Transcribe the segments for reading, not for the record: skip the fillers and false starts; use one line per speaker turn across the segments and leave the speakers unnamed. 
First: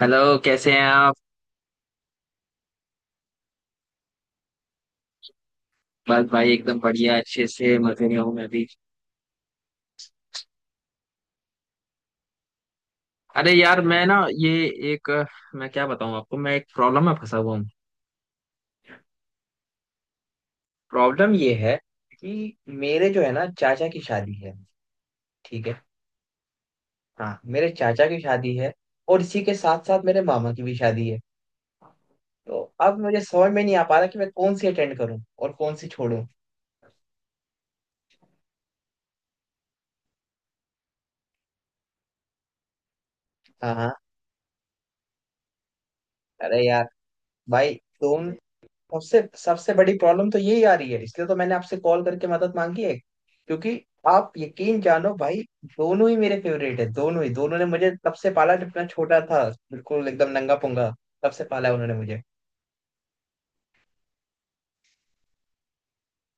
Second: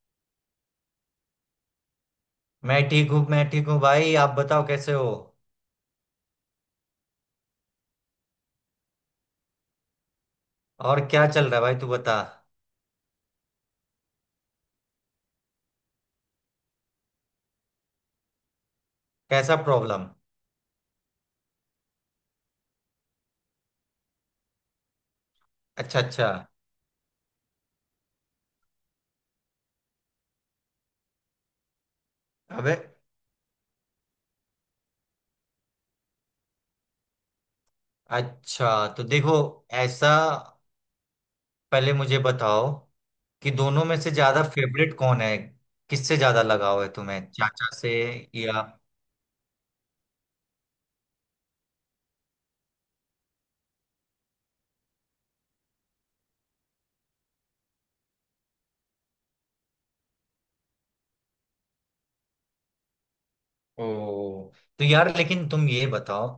Hello. कैसे हैं आप।
मैं ठीक हूँ भाई। आप बताओ कैसे हो।
बस भाई एकदम बढ़िया अच्छे से मजे में हूँ मैं भी।
और क्या चल रहा है भाई, तू बता।
अरे यार, एक मैं क्या बताऊँ आपको, मैं एक प्रॉब्लम में फंसा हुआ हूँ।
कैसा प्रॉब्लम?
प्रॉब्लम ये है कि मेरे जो है ना चाचा की शादी है। ठीक है।
अच्छा अच्छा।
हाँ, मेरे चाचा की शादी है और इसी के साथ साथ मेरे मामा की भी शादी है। तो
अबे,
अब मुझे समझ में नहीं आ पा रहा कि मैं कौन सी अटेंड करूँ और कौन सी छोड़ूं।
अच्छा तो देखो, ऐसा, पहले मुझे बताओ कि
हाँ
दोनों
हाँ।
में से ज्यादा फेवरेट कौन है? किससे ज्यादा
अरे
लगाव
यार,
है तुम्हें, चाचा
भाई,
से
तुम
या?
सबसे सबसे बड़ी प्रॉब्लम तो यही आ रही है, इसलिए तो मैंने आपसे कॉल करके मदद मांगी है, क्योंकि आप यकीन जानो भाई, दोनों ही मेरे फेवरेट है। दोनों ने मुझे तब से पाला जब मैं छोटा था, बिल्कुल एकदम नंगा पुंगा, तब से पाला है उन्होंने मुझे।
ओ, तो यार लेकिन तुम ये बताओ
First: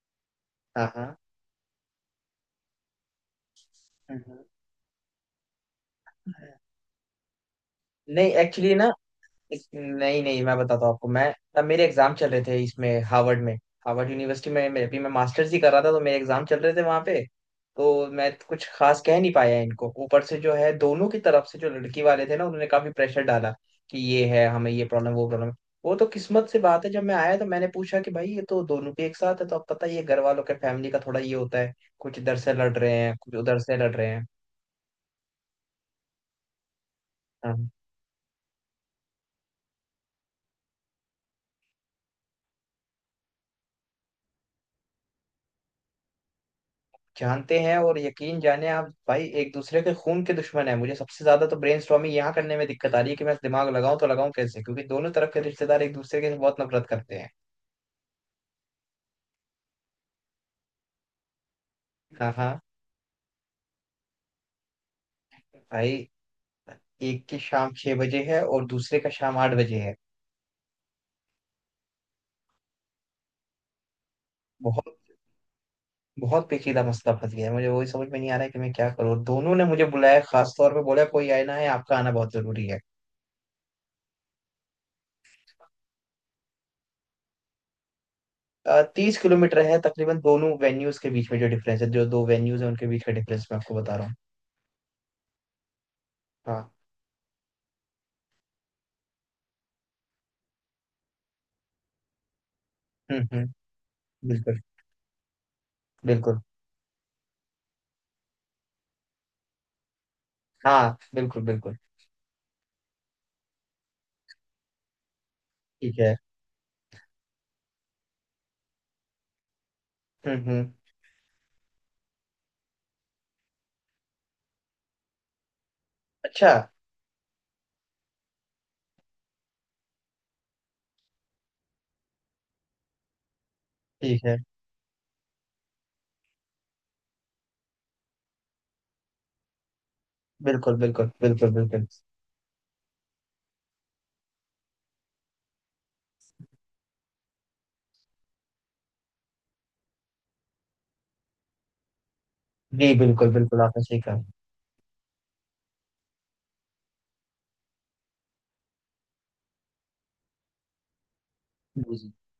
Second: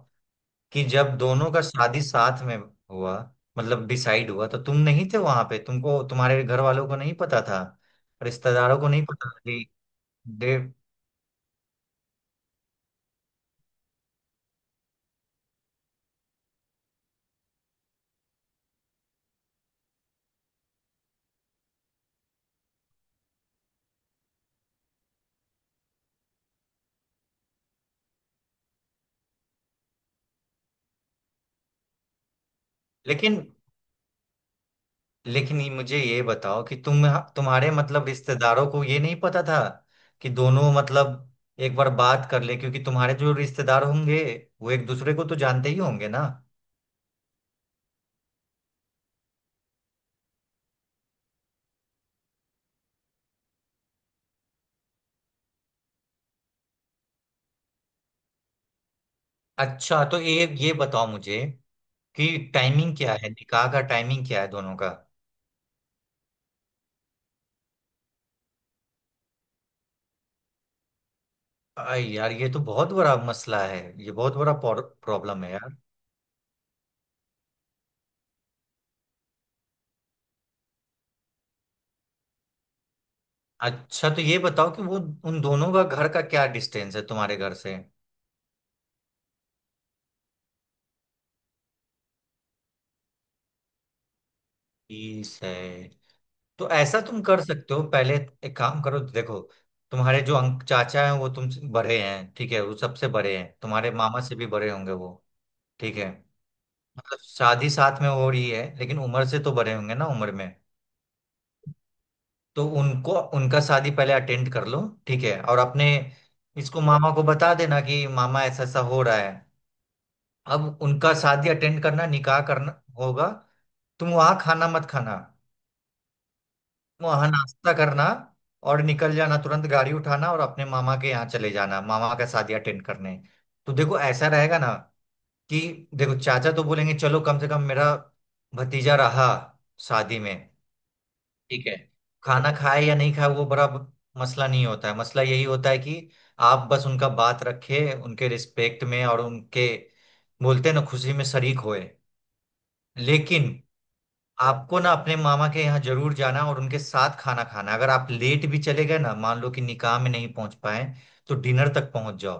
कि
हाँ
जब
हाँ।
दोनों का शादी साथ में हुआ, मतलब
हम्म,
डिसाइड
हम्म।
हुआ, तो तुम नहीं थे वहां पे? तुमको, तुम्हारे घर वालों को नहीं पता था?
नहीं, एक्चुअली
रिश्तेदारों को
ना
नहीं पता था?
नहीं नहीं, मैं
देव,
बताता हूँ आपको। मैं तब मेरे एग्जाम चल रहे थे, इसमें हार्वर्ड यूनिवर्सिटी में, मैं अभी मैं मास्टर्स ही कर रहा था, तो मेरे एग्जाम चल रहे थे वहां पे। तो मैं तो कुछ खास कह नहीं पाया इनको। ऊपर से जो है दोनों की तरफ से जो लड़की वाले थे ना, उन्होंने काफी प्रेशर डाला कि ये है, हमें ये प्रॉब्लम, वो प्रॉब्लम। वो तो किस्मत से बात है, जब मैं आया तो मैंने पूछा कि भाई ये तो दोनों के एक साथ है। तो अब पता ही है घर वालों के फैमिली का थोड़ा ये होता है, कुछ इधर से लड़ रहे हैं, कुछ
लेकिन
उधर से लड़ रहे हैं।
लेकिन मुझे ये बताओ कि तुम,
हाँ,
तुम्हारे मतलब रिश्तेदारों को ये नहीं पता था कि दोनों मतलब एक बार बात कर ले? क्योंकि तुम्हारे जो रिश्तेदार होंगे, वो एक दूसरे को तो जानते ही होंगे ना।
जानते हैं और यकीन जाने आप भाई, एक दूसरे के खून के दुश्मन है। मुझे सबसे ज्यादा तो ब्रेन स्टॉर्मिंग यहाँ करने में दिक्कत आ रही है कि मैं दिमाग लगाऊं तो लगाऊं कैसे, क्योंकि दोनों तरफ के रिश्तेदार एक दूसरे के बहुत नफरत करते हैं।
अच्छा तो ये बताओ मुझे कि
हाँ हाँ।
टाइमिंग क्या है, निकाह का टाइमिंग क्या है दोनों का?
भाई, एक की शाम 6 बजे है और दूसरे का शाम 8 बजे है।
अरे यार, ये तो बहुत बड़ा मसला है, ये बहुत बड़ा
बहुत,
प्रॉब्लम है यार।
बहुत पेचीदा मसला फंस गया है। मुझे वही समझ में नहीं आ रहा है कि मैं क्या करूँ। दोनों ने मुझे बुलाया, खास तौर पे बोला कोई आए ना है, आपका आना बहुत जरूरी है।
अच्छा तो ये बताओ कि वो, उन दोनों का घर का क्या डिस्टेंस है तुम्हारे घर से?
30 किलोमीटर है तकरीबन, दोनों वेन्यूज के बीच में जो डिफरेंस है, जो दो वेन्यूज है, उनके बीच का डिफरेंस मैं आपको बता रहा हूँ।
30 है? तो
हाँ।
ऐसा तुम कर सकते हो। पहले एक काम करो, देखो, तुम्हारे जो अंक चाचा हैं वो तुमसे बड़े हैं, ठीक है? वो सबसे बड़े हैं,
हम्म।
तुम्हारे मामा से भी
बिल्कुल
बड़े होंगे वो। ठीक है,
बिल्कुल।
मतलब शादी साथ में हो रही है लेकिन उम्र से तो बड़े होंगे ना उम्र में।
हाँ, बिल्कुल बिल्कुल।
तो उनको, उनका शादी पहले अटेंड कर लो, ठीक है? और अपने
ठीक है।
इसको, मामा को बता देना कि मामा ऐसा ऐसा हो रहा है।
हम्म।
अब उनका शादी अटेंड करना, निकाह करना होगा। तुम वहां खाना मत खाना,
अच्छा,
वहां नाश्ता करना और निकल जाना, तुरंत गाड़ी उठाना और अपने मामा के यहाँ चले जाना, मामा का शादी अटेंड करने। तो देखो
ठीक
ऐसा
है।
रहेगा ना कि देखो, चाचा तो बोलेंगे चलो कम से कम मेरा भतीजा रहा शादी में,
बिल्कुल बिल्कुल बिल्कुल
ठीक है?
बिल्कुल।
खाना खाए या नहीं खाए वो बड़ा मसला नहीं होता है। मसला यही होता है कि आप बस उनका बात रखे, उनके रिस्पेक्ट में, और उनके, बोलते हैं ना, खुशी में शरीक होए।
जी बिल्कुल
लेकिन
बिल्कुल, आपने सही कहा।
आपको ना अपने मामा के यहाँ जरूर जाना और उनके साथ खाना खाना। अगर आप लेट भी चले गए ना, मान लो कि निकाह में नहीं पहुंच पाए, तो डिनर तक
जी जी।
पहुंच जाओ।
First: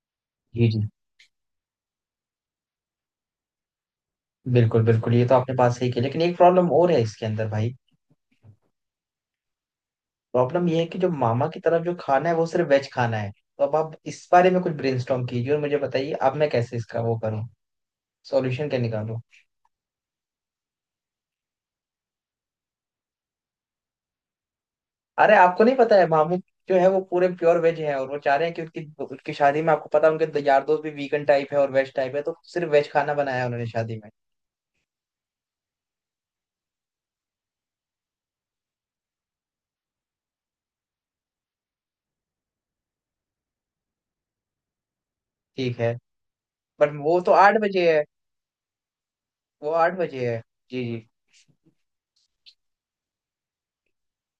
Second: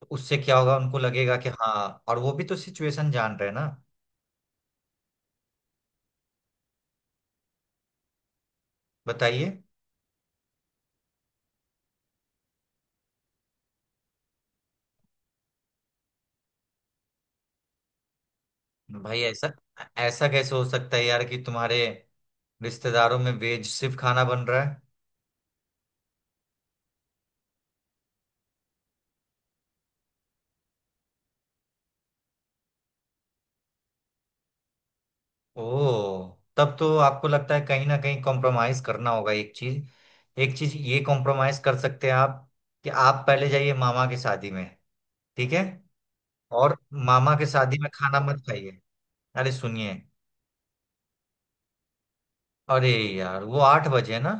तो उससे क्या
जी
होगा,
जी।
उनको लगेगा कि हाँ, और वो भी तो सिचुएशन जान रहे हैं ना।
बिल्कुल बिल्कुल, ये तो आपने बात सही की, लेकिन एक प्रॉब्लम और है इसके अंदर भाई।
बताइए।
प्रॉब्लम ये है कि जो मामा की तरफ जो खाना है, वो सिर्फ वेज खाना है। तो अब आप इस बारे में कुछ ब्रेनस्टॉर्म कीजिए और मुझे बताइए, अब मैं कैसे इसका वो करूँ, सॉल्यूशन क्या निकालूं।
भाई, ऐसा ऐसा कैसे हो सकता है यार कि तुम्हारे रिश्तेदारों में वेज सिर्फ खाना बन रहा है?
अरे आपको नहीं पता है, मामू जो है वो पूरे प्योर वेज है, और वो चाह रहे हैं कि उनकी उनकी शादी में, आपको पता है, उनके यार दोस्त भी वीगन टाइप है और वेज टाइप है, तो सिर्फ वेज खाना बनाया है उन्होंने शादी में।
ओह, तब तो आपको लगता है कहीं ना कहीं कॉम्प्रोमाइज करना होगा। एक चीज, एक चीज ये कॉम्प्रोमाइज कर सकते हैं आप कि आप पहले जाइए मामा की शादी में, ठीक है?
ठीक है,
और
बट वो तो
मामा के
आठ
शादी में
बजे है।
खाना मत खाइए। अरे
वो आठ
सुनिए,
बजे है। जी जी।
अरे यार वो 8 बजे है ना?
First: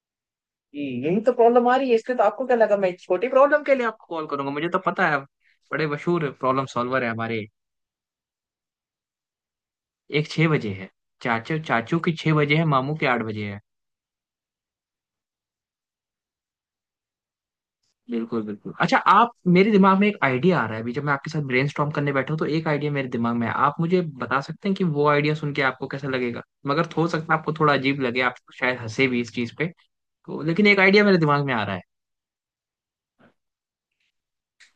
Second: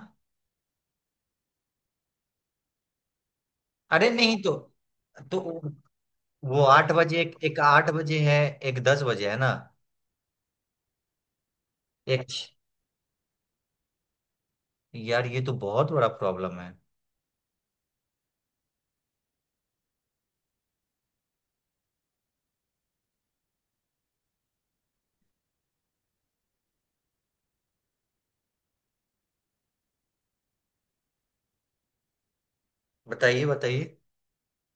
जी, यही तो प्रॉब्लम आ रही है। इसलिए तो, आपको क्या लगा मैं छोटी प्रॉब्लम के लिए आपको
अरे
कॉल
नहीं
करूंगा?
तो,
मुझे तो पता है, आप
तो
बड़े मशहूर
वो
प्रॉब्लम
आठ
सॉल्वर है
बजे
हमारे।
एक 8 बजे है, एक 10 बजे है ना।
एक छह बजे है, चाचू चाचू की
एक,
6 बजे है, मामू की 8 बजे है।
यार ये तो बहुत बड़ा प्रॉब्लम है।
बिल्कुल बिल्कुल। अच्छा आप, मेरे दिमाग में एक आइडिया आ रहा है अभी, जब मैं आपके साथ ब्रेनस्टॉर्म करने बैठा हूँ, तो एक आइडिया मेरे दिमाग में है। आप मुझे बता सकते हैं कि वो आइडिया सुन के आपको कैसा लगेगा। मगर हो सकता है आपको थोड़ा अजीब लगे, आप शायद हंसे भी इस चीज पे, तो लेकिन एक आइडिया मेरे दिमाग में आ रहा है।
बताइए बताइए।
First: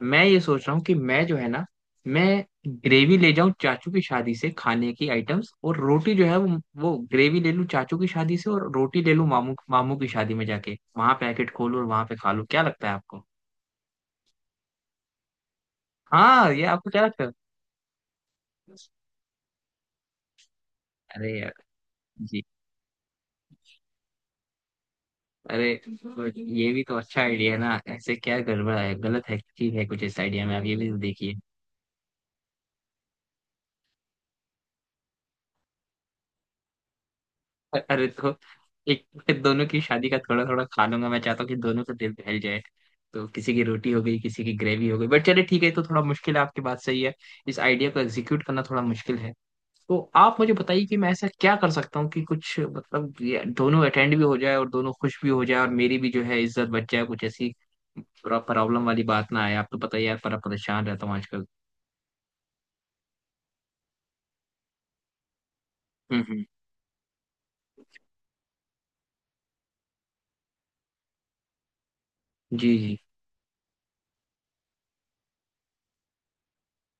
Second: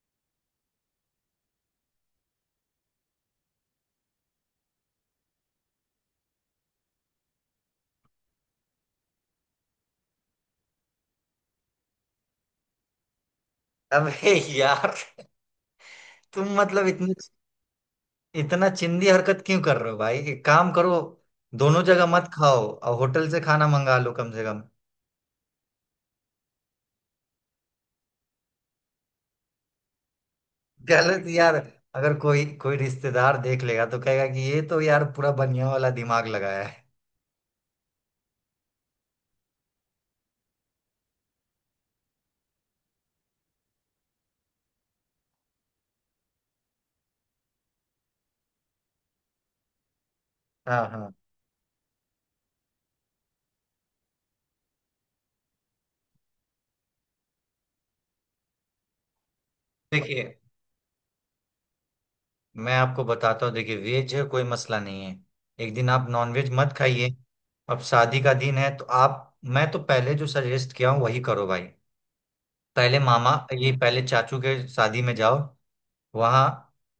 मैं ये सोच रहा हूँ कि मैं जो है ना, मैं ग्रेवी ले जाऊं चाचू की शादी से खाने की आइटम्स और रोटी जो है वो ग्रेवी ले लूं चाचू की शादी से और रोटी ले लूं, मामू मामू की शादी में जाके वहां पैकेट खोलूं और वहां पे खा लूं। क्या लगता है आपको?
अबे यार,
हाँ,
तुम
ये
मतलब
आपको क्या
इतनी
लगता है?
इतना चिंदी हरकत क्यों कर रहे हो भाई? एक काम करो,
अरे,
दोनों जगह मत
जी।
खाओ और होटल से खाना मंगा लो कम से कम।
अरे, बट ये भी तो अच्छा आइडिया है ना, ऐसे क्या गड़बड़ है, गलत है, ठीक है कुछ इस आइडिया में? आप ये भी तो
गलत
देखिए।
यार, अगर कोई कोई रिश्तेदार देख लेगा तो कहेगा कि ये तो यार पूरा बनिया वाला दिमाग लगाया है।
अरे तो, एक फिर दोनों की शादी का थोड़ा थोड़ा खा लूंगा, मैं चाहता हूँ कि दोनों का दिल बहल जाए। तो किसी की रोटी हो गई, किसी की ग्रेवी हो गई, बट चलिए ठीक है, ये तो थोड़ा मुश्किल है, आपकी बात सही है। इस आइडिया को एग्जीक्यूट करना थोड़ा मुश्किल है। तो आप मुझे
हाँ
बताइए कि मैं
हाँ।
ऐसा क्या कर सकता हूँ कि कुछ मतलब ये दोनों अटेंड भी हो जाए और दोनों खुश भी हो जाए और मेरी भी जो है इज्जत बच जाए, कुछ ऐसी प्रॉब्लम वाली बात ना आए। आप तो पता ही है यार,
देखिए,
बड़ा परेशान रहता हूँ आजकल।
मैं आपको बताता हूँ। देखिए, वेज है कोई मसला नहीं है, एक दिन आप
हम्म।
नॉनवेज मत खाइए। अब शादी का दिन है तो आप, मैं तो पहले जो सजेस्ट किया हूँ वही करो भाई।
जी जी।
पहले मामा, ये पहले चाचू के शादी में जाओ, वहाँ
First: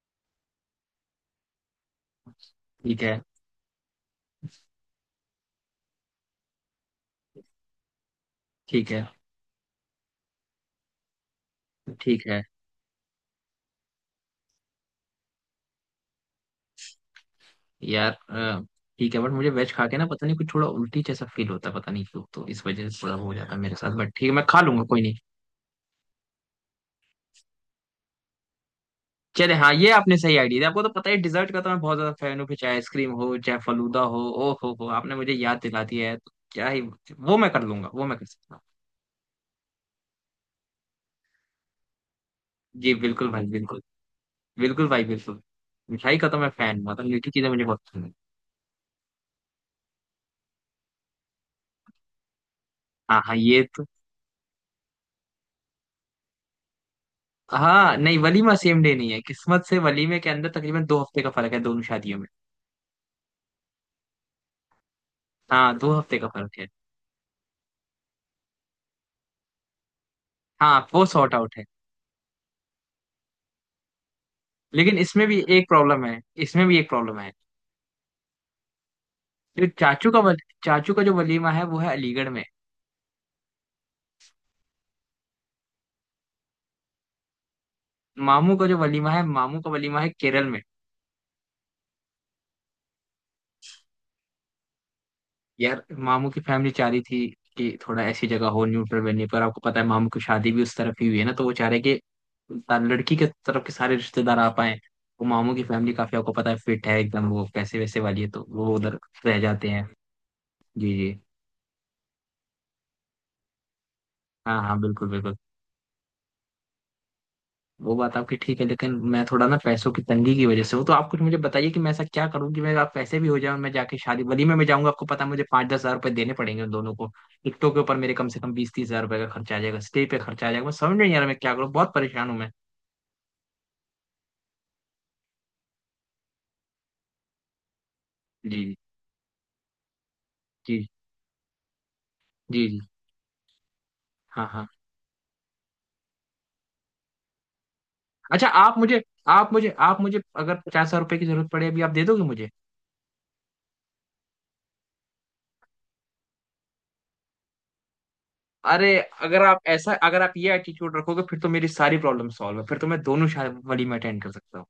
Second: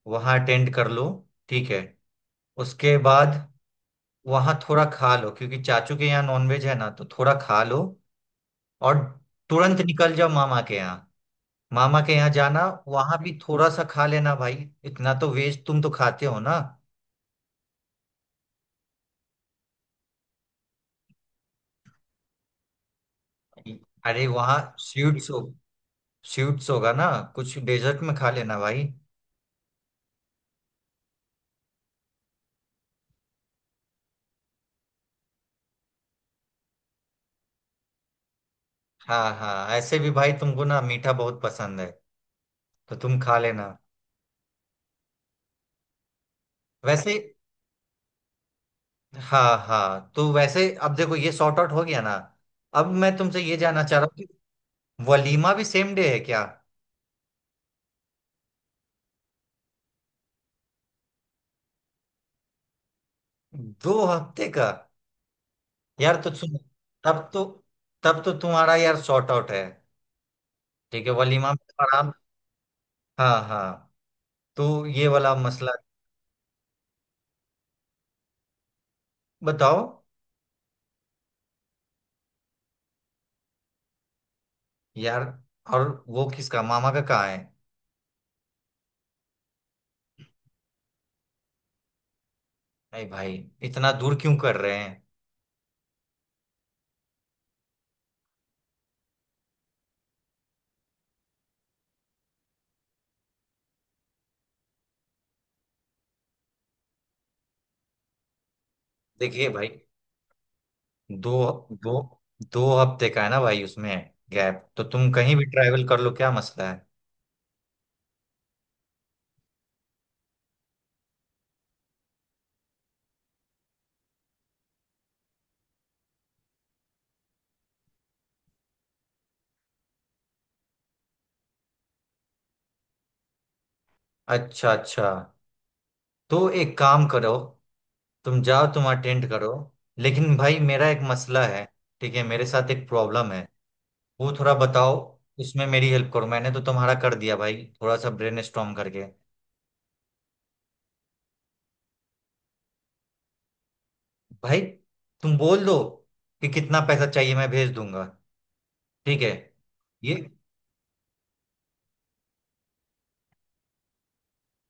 वहाँ अटेंड कर लो, ठीक है? उसके
ठीक है।
बाद वहाँ थोड़ा खा लो क्योंकि चाचू के यहाँ नॉनवेज है ना, तो थोड़ा खा लो।
ठीक
और
है।
तुरंत निकल जाओ मामा के यहाँ, मामा के
ठीक
यहाँ
है
जाना। वहां भी थोड़ा सा खा लेना भाई, इतना तो वेज तुम तो खाते हो ना।
यार, ठीक है। बट मुझे वेज खा के ना पता नहीं कुछ थोड़ा उल्टी जैसा फील होता है, पता नहीं क्यों, तो इस वजह से थोड़ा हो जाता है मेरे साथ। बट
अरे
ठीक है, मैं
वहाँ
खा लूंगा, कोई नहीं।
स्वीट्स होगा ना, कुछ डेजर्ट में खा लेना भाई।
चले हाँ, ये आपने सही आइडिया दिया। आपको तो पता है डिजर्ट का तो मैं बहुत ज्यादा फैन हूँ, फिर चाहे आइसक्रीम हो चाहे फलूदा हो। ओ हो, आपने मुझे याद दिला दिया है, तो क्या ही, वो मैं कर लूंगा, वो मैं कर सकता हूँ।
हाँ हाँ, ऐसे भी भाई तुमको ना मीठा बहुत पसंद है,
जी
तो तुम
बिल्कुल
खा
भाई
लेना।
बिल्कुल। बिल्कुल भाई बिल्कुल। मिठाई का तो मैं फैन, मतलब
वैसे,
मीठी चीजें मुझे बहुत पसंद है।
हाँ हाँ, तो वैसे अब देखो ये सॉर्ट आउट हो गया ना। अब मैं
हाँ हाँ,
तुमसे ये
ये तो।
जानना चाह रहा हूँ कि वलीमा भी सेम डे है क्या?
हाँ, नहीं वलीमा सेम डे नहीं है, किस्मत से वलीमे के अंदर तकरीबन 2 हफ्ते का फर्क है दोनों शादियों में।
2 हफ्ते का?
हाँ, 2 हफ्ते
यार
का
तो सुन,
फर्क है।
तब तो तब तो तुम्हारा यार शॉर्ट आउट है।
हाँ, वो
ठीक है,
सॉर्ट
वलीमा
आउट
में
है।
तो आराम। हाँ हाँ, तो
लेकिन
ये
इसमें
वाला
भी एक
मसला।
प्रॉब्लम है। इसमें भी एक प्रॉब्लम है जो
बताओ
चाचू का चाचू का जो वलीमा है वो है अलीगढ़ में।
यार, और वो किसका, मामा का कहाँ है?
मामू का जो वलीमा है, मामू का वलीमा है केरल में।
अरे भाई, इतना दूर क्यों कर रहे हैं?
यार, मामू की फैमिली चाह रही थी कि थोड़ा ऐसी जगह हो, न्यूट्रल वेन्यू पर। आपको पता है मामू की शादी भी उस तरफ ही हुई है ना, तो वो चाह रहे कि लड़की के तरफ के सारे रिश्तेदार आ पाए। वो मामू की फैमिली काफी, आपको पता है, फिट है एकदम, वो पैसे वैसे वाली है, तो वो उधर रह
देखिए
जाते
भाई,
हैं। जी जी।
दो दो 2 हफ्ते का है ना भाई, उसमें
हाँ
गैप,
हाँ,
तो
बिल्कुल
तुम
बिल्कुल।
कहीं भी ट्रैवल कर लो, क्या मसला है?
वो बात आपकी ठीक है, लेकिन मैं थोड़ा ना पैसों की तंगी की वजह से हूँ, तो आप कुछ मुझे बताइए कि मैं ऐसा क्या करूँ कि मेरे आप पैसे भी हो जाए और मैं जाके शादी वलीमे में मैं जाऊंगा। आपको पता है, मुझे 5-10 हजार रुपये देने पड़ेंगे उन दोनों को, टिकटों के ऊपर मेरे कम से कम 20-30 हजार रुपये का खर्चा आ जाएगा, स्टे पे खर्चा आ जाएगा। मैं समझ में नहीं आ रहा मैं क्या करूँ, बहुत परेशान हूँ मैं।
अच्छा अच्छा, तो एक काम करो तुम जाओ,
जी
तुम अटेंड करो। लेकिन भाई
जी।
मेरा एक मसला है, ठीक है? मेरे
जी
साथ
जी।
एक प्रॉब्लम है, वो
हाँ
थोड़ा
हाँ।
बताओ, इसमें मेरी हेल्प करो। मैंने तो तुम्हारा कर दिया भाई, थोड़ा सा ब्रेन
अच्छा,
स्टॉर्म करके।
आप मुझे, अगर 50 हजार रुपये की जरूरत पड़े अभी, आप दे दोगे मुझे?
भाई, तुम बोल दो कि कितना पैसा चाहिए, मैं भेज दूंगा,
अरे,
ठीक है? ये,
अगर आप ये एटीट्यूड रखोगे, फिर तो मेरी सारी प्रॉब्लम सॉल्व है, फिर तो मैं दोनों शादी वलीमे अटेंड कर सकता हूँ।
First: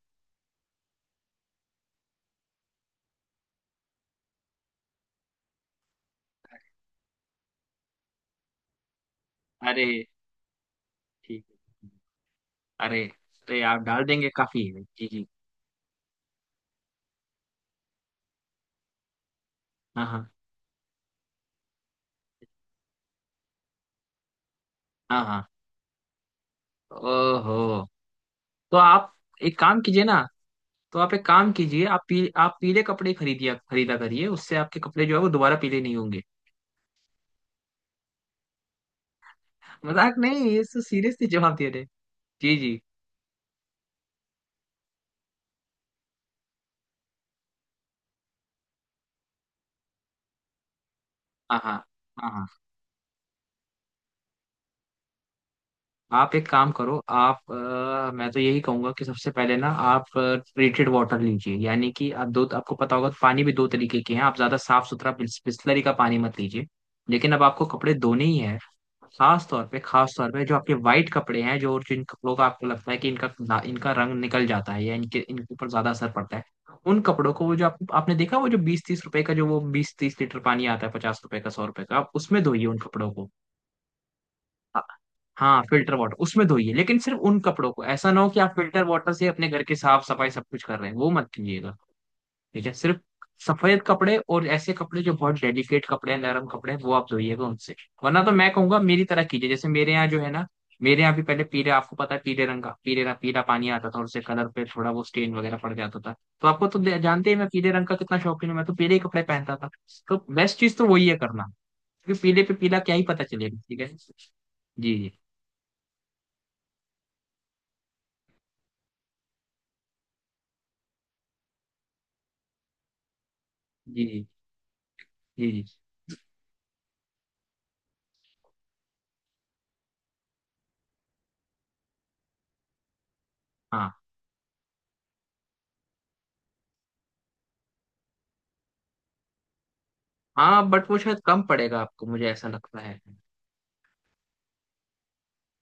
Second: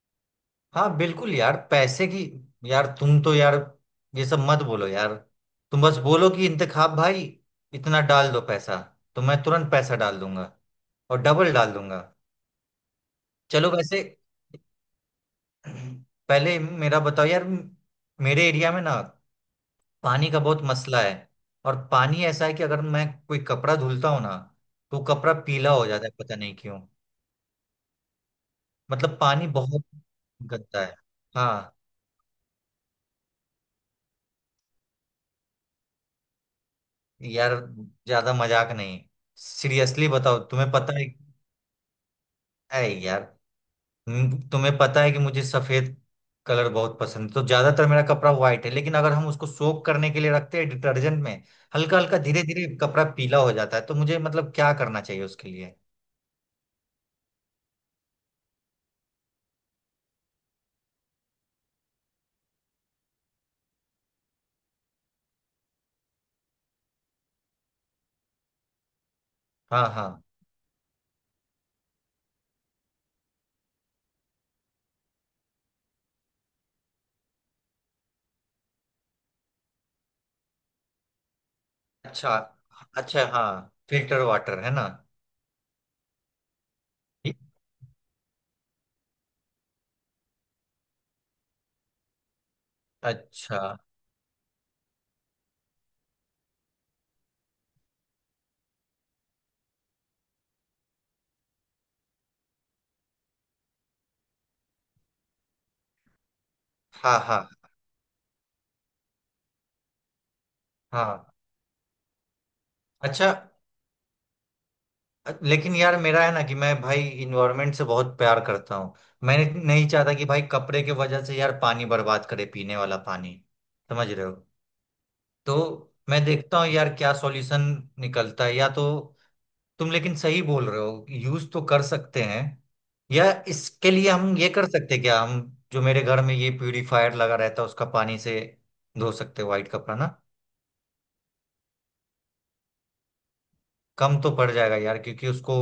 हाँ बिल्कुल यार, पैसे की, यार तुम तो यार, ये सब मत बोलो यार, तुम बस बोलो कि इंतखाब भाई इतना डाल दो पैसा, तो मैं तुरंत
अरे,
पैसा डाल दूंगा और
ठीक
डबल
है।
डाल दूंगा।
अरे। अरे,
चलो
आप
वैसे
डाल देंगे, काफी है। जी जी।
पहले मेरा बताओ यार। मेरे एरिया में ना
हाँ हाँ।
पानी का बहुत मसला है, और पानी ऐसा है कि अगर मैं कोई कपड़ा धुलता हूँ ना, तो वो
हाँ
कपड़ा
हाँ।
पीला हो जाता है, पता नहीं क्यों।
ओहो, तो आप
मतलब पानी
एक काम
बहुत
कीजिए ना
गंदा है।
तो आप एक काम
हाँ
कीजिए, आप आप पीले कपड़े खरीदिया खरीदा करिए, उससे आपके कपड़े जो है वो दोबारा पीले नहीं होंगे।
यार, ज्यादा मजाक नहीं, सीरियसली
मजाक
बताओ,
नहीं, ये
तुम्हें
तो
पता है?
सीरियसली जवाब दे रहे। जी जी।
ऐ यार, तुम्हें पता है कि मुझे सफेद कलर बहुत पसंद है, तो ज्यादातर मेरा कपड़ा व्हाइट है, लेकिन अगर हम उसको सोक करने के लिए रखते हैं डिटर्जेंट में,
हाँ हाँ।
हल्का हल्का,
हाँ
धीरे
हाँ।
धीरे कपड़ा पीला हो जाता है। तो मुझे मतलब क्या करना चाहिए उसके लिए?
आप एक काम करो, मैं तो यही कहूंगा कि सबसे पहले ना, आप ट्रीटेड वाटर लीजिए, यानी कि आप दो आपको पता होगा पानी भी दो तरीके के हैं, आप ज्यादा साफ सुथरा बिस्लरी का पानी मत लीजिए। लेकिन अब आपको कपड़े धोने ही है।
हाँ
खास
हाँ,
तौर पे जो आपके वाइट कपड़े हैं, जो जिन कपड़ों का आपको लगता है कि इनका इनका रंग निकल जाता है, या इनके इनके ऊपर ज्यादा असर पड़ता है, उन कपड़ों को, वो जो आपने देखा, वो जो 20-30 रुपए का, जो वो 20-30 लीटर पानी आता है, 50 रुपए का, 100 रुपए का, आप
अच्छा
उसमें धोइए उन कपड़ों
अच्छा,
को।
हाँ फिल्टर वाटर है ना?
हाँ, फिल्टर वाटर उसमें धोइए, लेकिन सिर्फ
ठीक,
उन कपड़ों को, ऐसा ना हो कि आप फिल्टर वाटर से अपने घर की साफ सफाई सब कुछ कर रहे हैं, वो मत कीजिएगा। ठीक है, सिर्फ
अच्छा,
सफेद कपड़े और ऐसे कपड़े जो बहुत डेलिकेट कपड़े हैं, नरम कपड़े हैं, वो आप धोइएगा उनसे। वरना तो मैं कहूंगा मेरी तरह कीजिए, जैसे मेरे यहाँ जो है ना, मेरे यहाँ भी पहले पीले, आपको पता है पीले रंग का पीले पीला पानी आता था, और उससे कलर पे थोड़ा वो स्टेन वगैरह पड़ जाता था। तो आपको तो
हाँ
जानते ही, मैं
हाँ
पीले रंग का कितना शौकीन हूँ, मैं तो पीले ही कपड़े पहनता था। तो बेस्ट चीज तो वही है
हाँ,
करना, क्योंकि पीले पे पीला क्या ही पता
अच्छा।
चलेगा। ठीक है। जी।
लेकिन यार मेरा है ना कि मैं भाई इन्वायरमेंट से बहुत प्यार करता हूँ, मैं नहीं चाहता कि भाई कपड़े के वजह से यार पानी बर्बाद करे, पीने वाला पानी,
जी
समझ
जी।
रहे हो?
जी
तो मैं देखता हूँ यार क्या सॉल्यूशन निकलता है, या तो, तुम लेकिन सही बोल रहे हो, यूज तो कर सकते हैं, या इसके
हाँ
लिए हम ये कर सकते हैं क्या, हम जो मेरे घर में ये प्यूरिफायर लगा रहता है उसका पानी से धो सकते हैं व्हाइट कपड़ा ना?
हाँ। बट वो शायद कम पड़ेगा आपको, मुझे ऐसा लगता है।
कम तो पड़ जाएगा यार, क्योंकि उसको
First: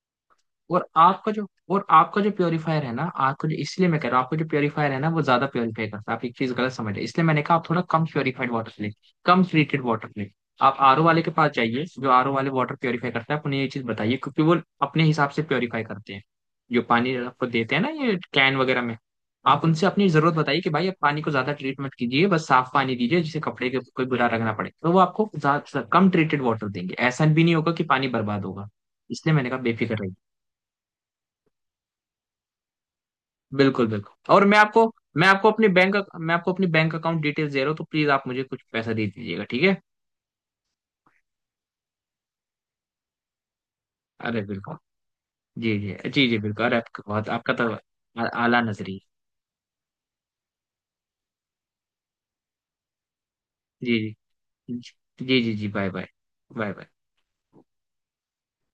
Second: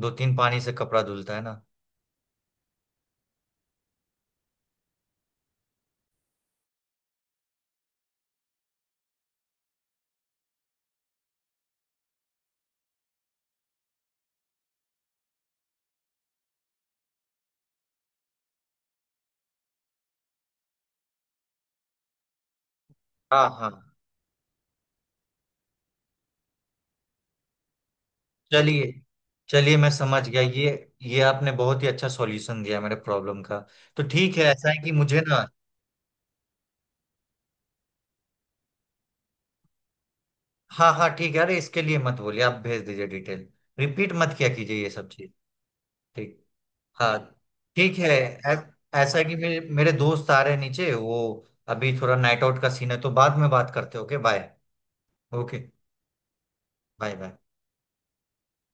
दो तीन पानी से
और
कपड़ा
आपका
धुलता है
जो
ना।
और आपका जो प्योरीफायर है ना, आपको जो इसलिए मैं कह रहा हूँ, आपको जो प्योरीफायर है ना वो ज्यादा प्योरीफाई करता है, आप एक चीज गलत समझ रहे हैं, इसलिए मैंने कहा आप थोड़ा कम प्योरीफाइड वाटर लें, कम ट्रीटेड वाटर लें। आप RO वाले के पास जाइए, जो RO वाले वाटर प्योरीफाई करता है, आप उन्हें ये चीज बताइए, क्योंकि वो अपने हिसाब से प्योरीफाई करते हैं जो पानी आपको देते हैं ना, ये कैन वगैरह में। आप उनसे अपनी जरूरत बताइए कि भाई, आप पानी को ज्यादा ट्रीट मत कीजिए, बस साफ पानी दीजिए, जिसे
हाँ
कपड़े के
हाँ,
कोई बुरा रखना पड़े, तो वो आपको कम ट्रीटेड वाटर देंगे, ऐसा भी नहीं होगा कि पानी बर्बाद होगा।
चलिए
इसलिए मैंने कहा
चलिए। मैं
बेफिक्र रहिए।
समझ गया, ये आपने बहुत ही अच्छा सॉल्यूशन दिया मेरे प्रॉब्लम का।
बिल्कुल
तो
बिल्कुल,
ठीक
और
है, ऐसा है कि मुझे ना,
मैं आपको अपनी बैंक अकाउंट डिटेल्स दे रहा हूँ, तो प्लीज आप मुझे कुछ पैसा दे दीजिएगा, ठीक है?
हाँ हाँ ठीक है, अरे इसके लिए मत बोलिए, आप भेज दीजिए डिटेल, रिपीट मत
अरे
किया
बिल्कुल।
कीजिए ये सब चीज।
जी जी। जी जी
ठीक,
बिल्कुल, अरे,
हाँ,
आपका तो
ठीक है।
आला नजरी है।
ऐसा है कि मेरे मेरे दोस्त आ रहे हैं नीचे, वो अभी थोड़ा नाइट आउट का सीन है, तो बाद में बात
जी।
करते हैं। Okay bye.
जी जी। जी
ओके
जी, bye bye. Bye bye.
Bye bye.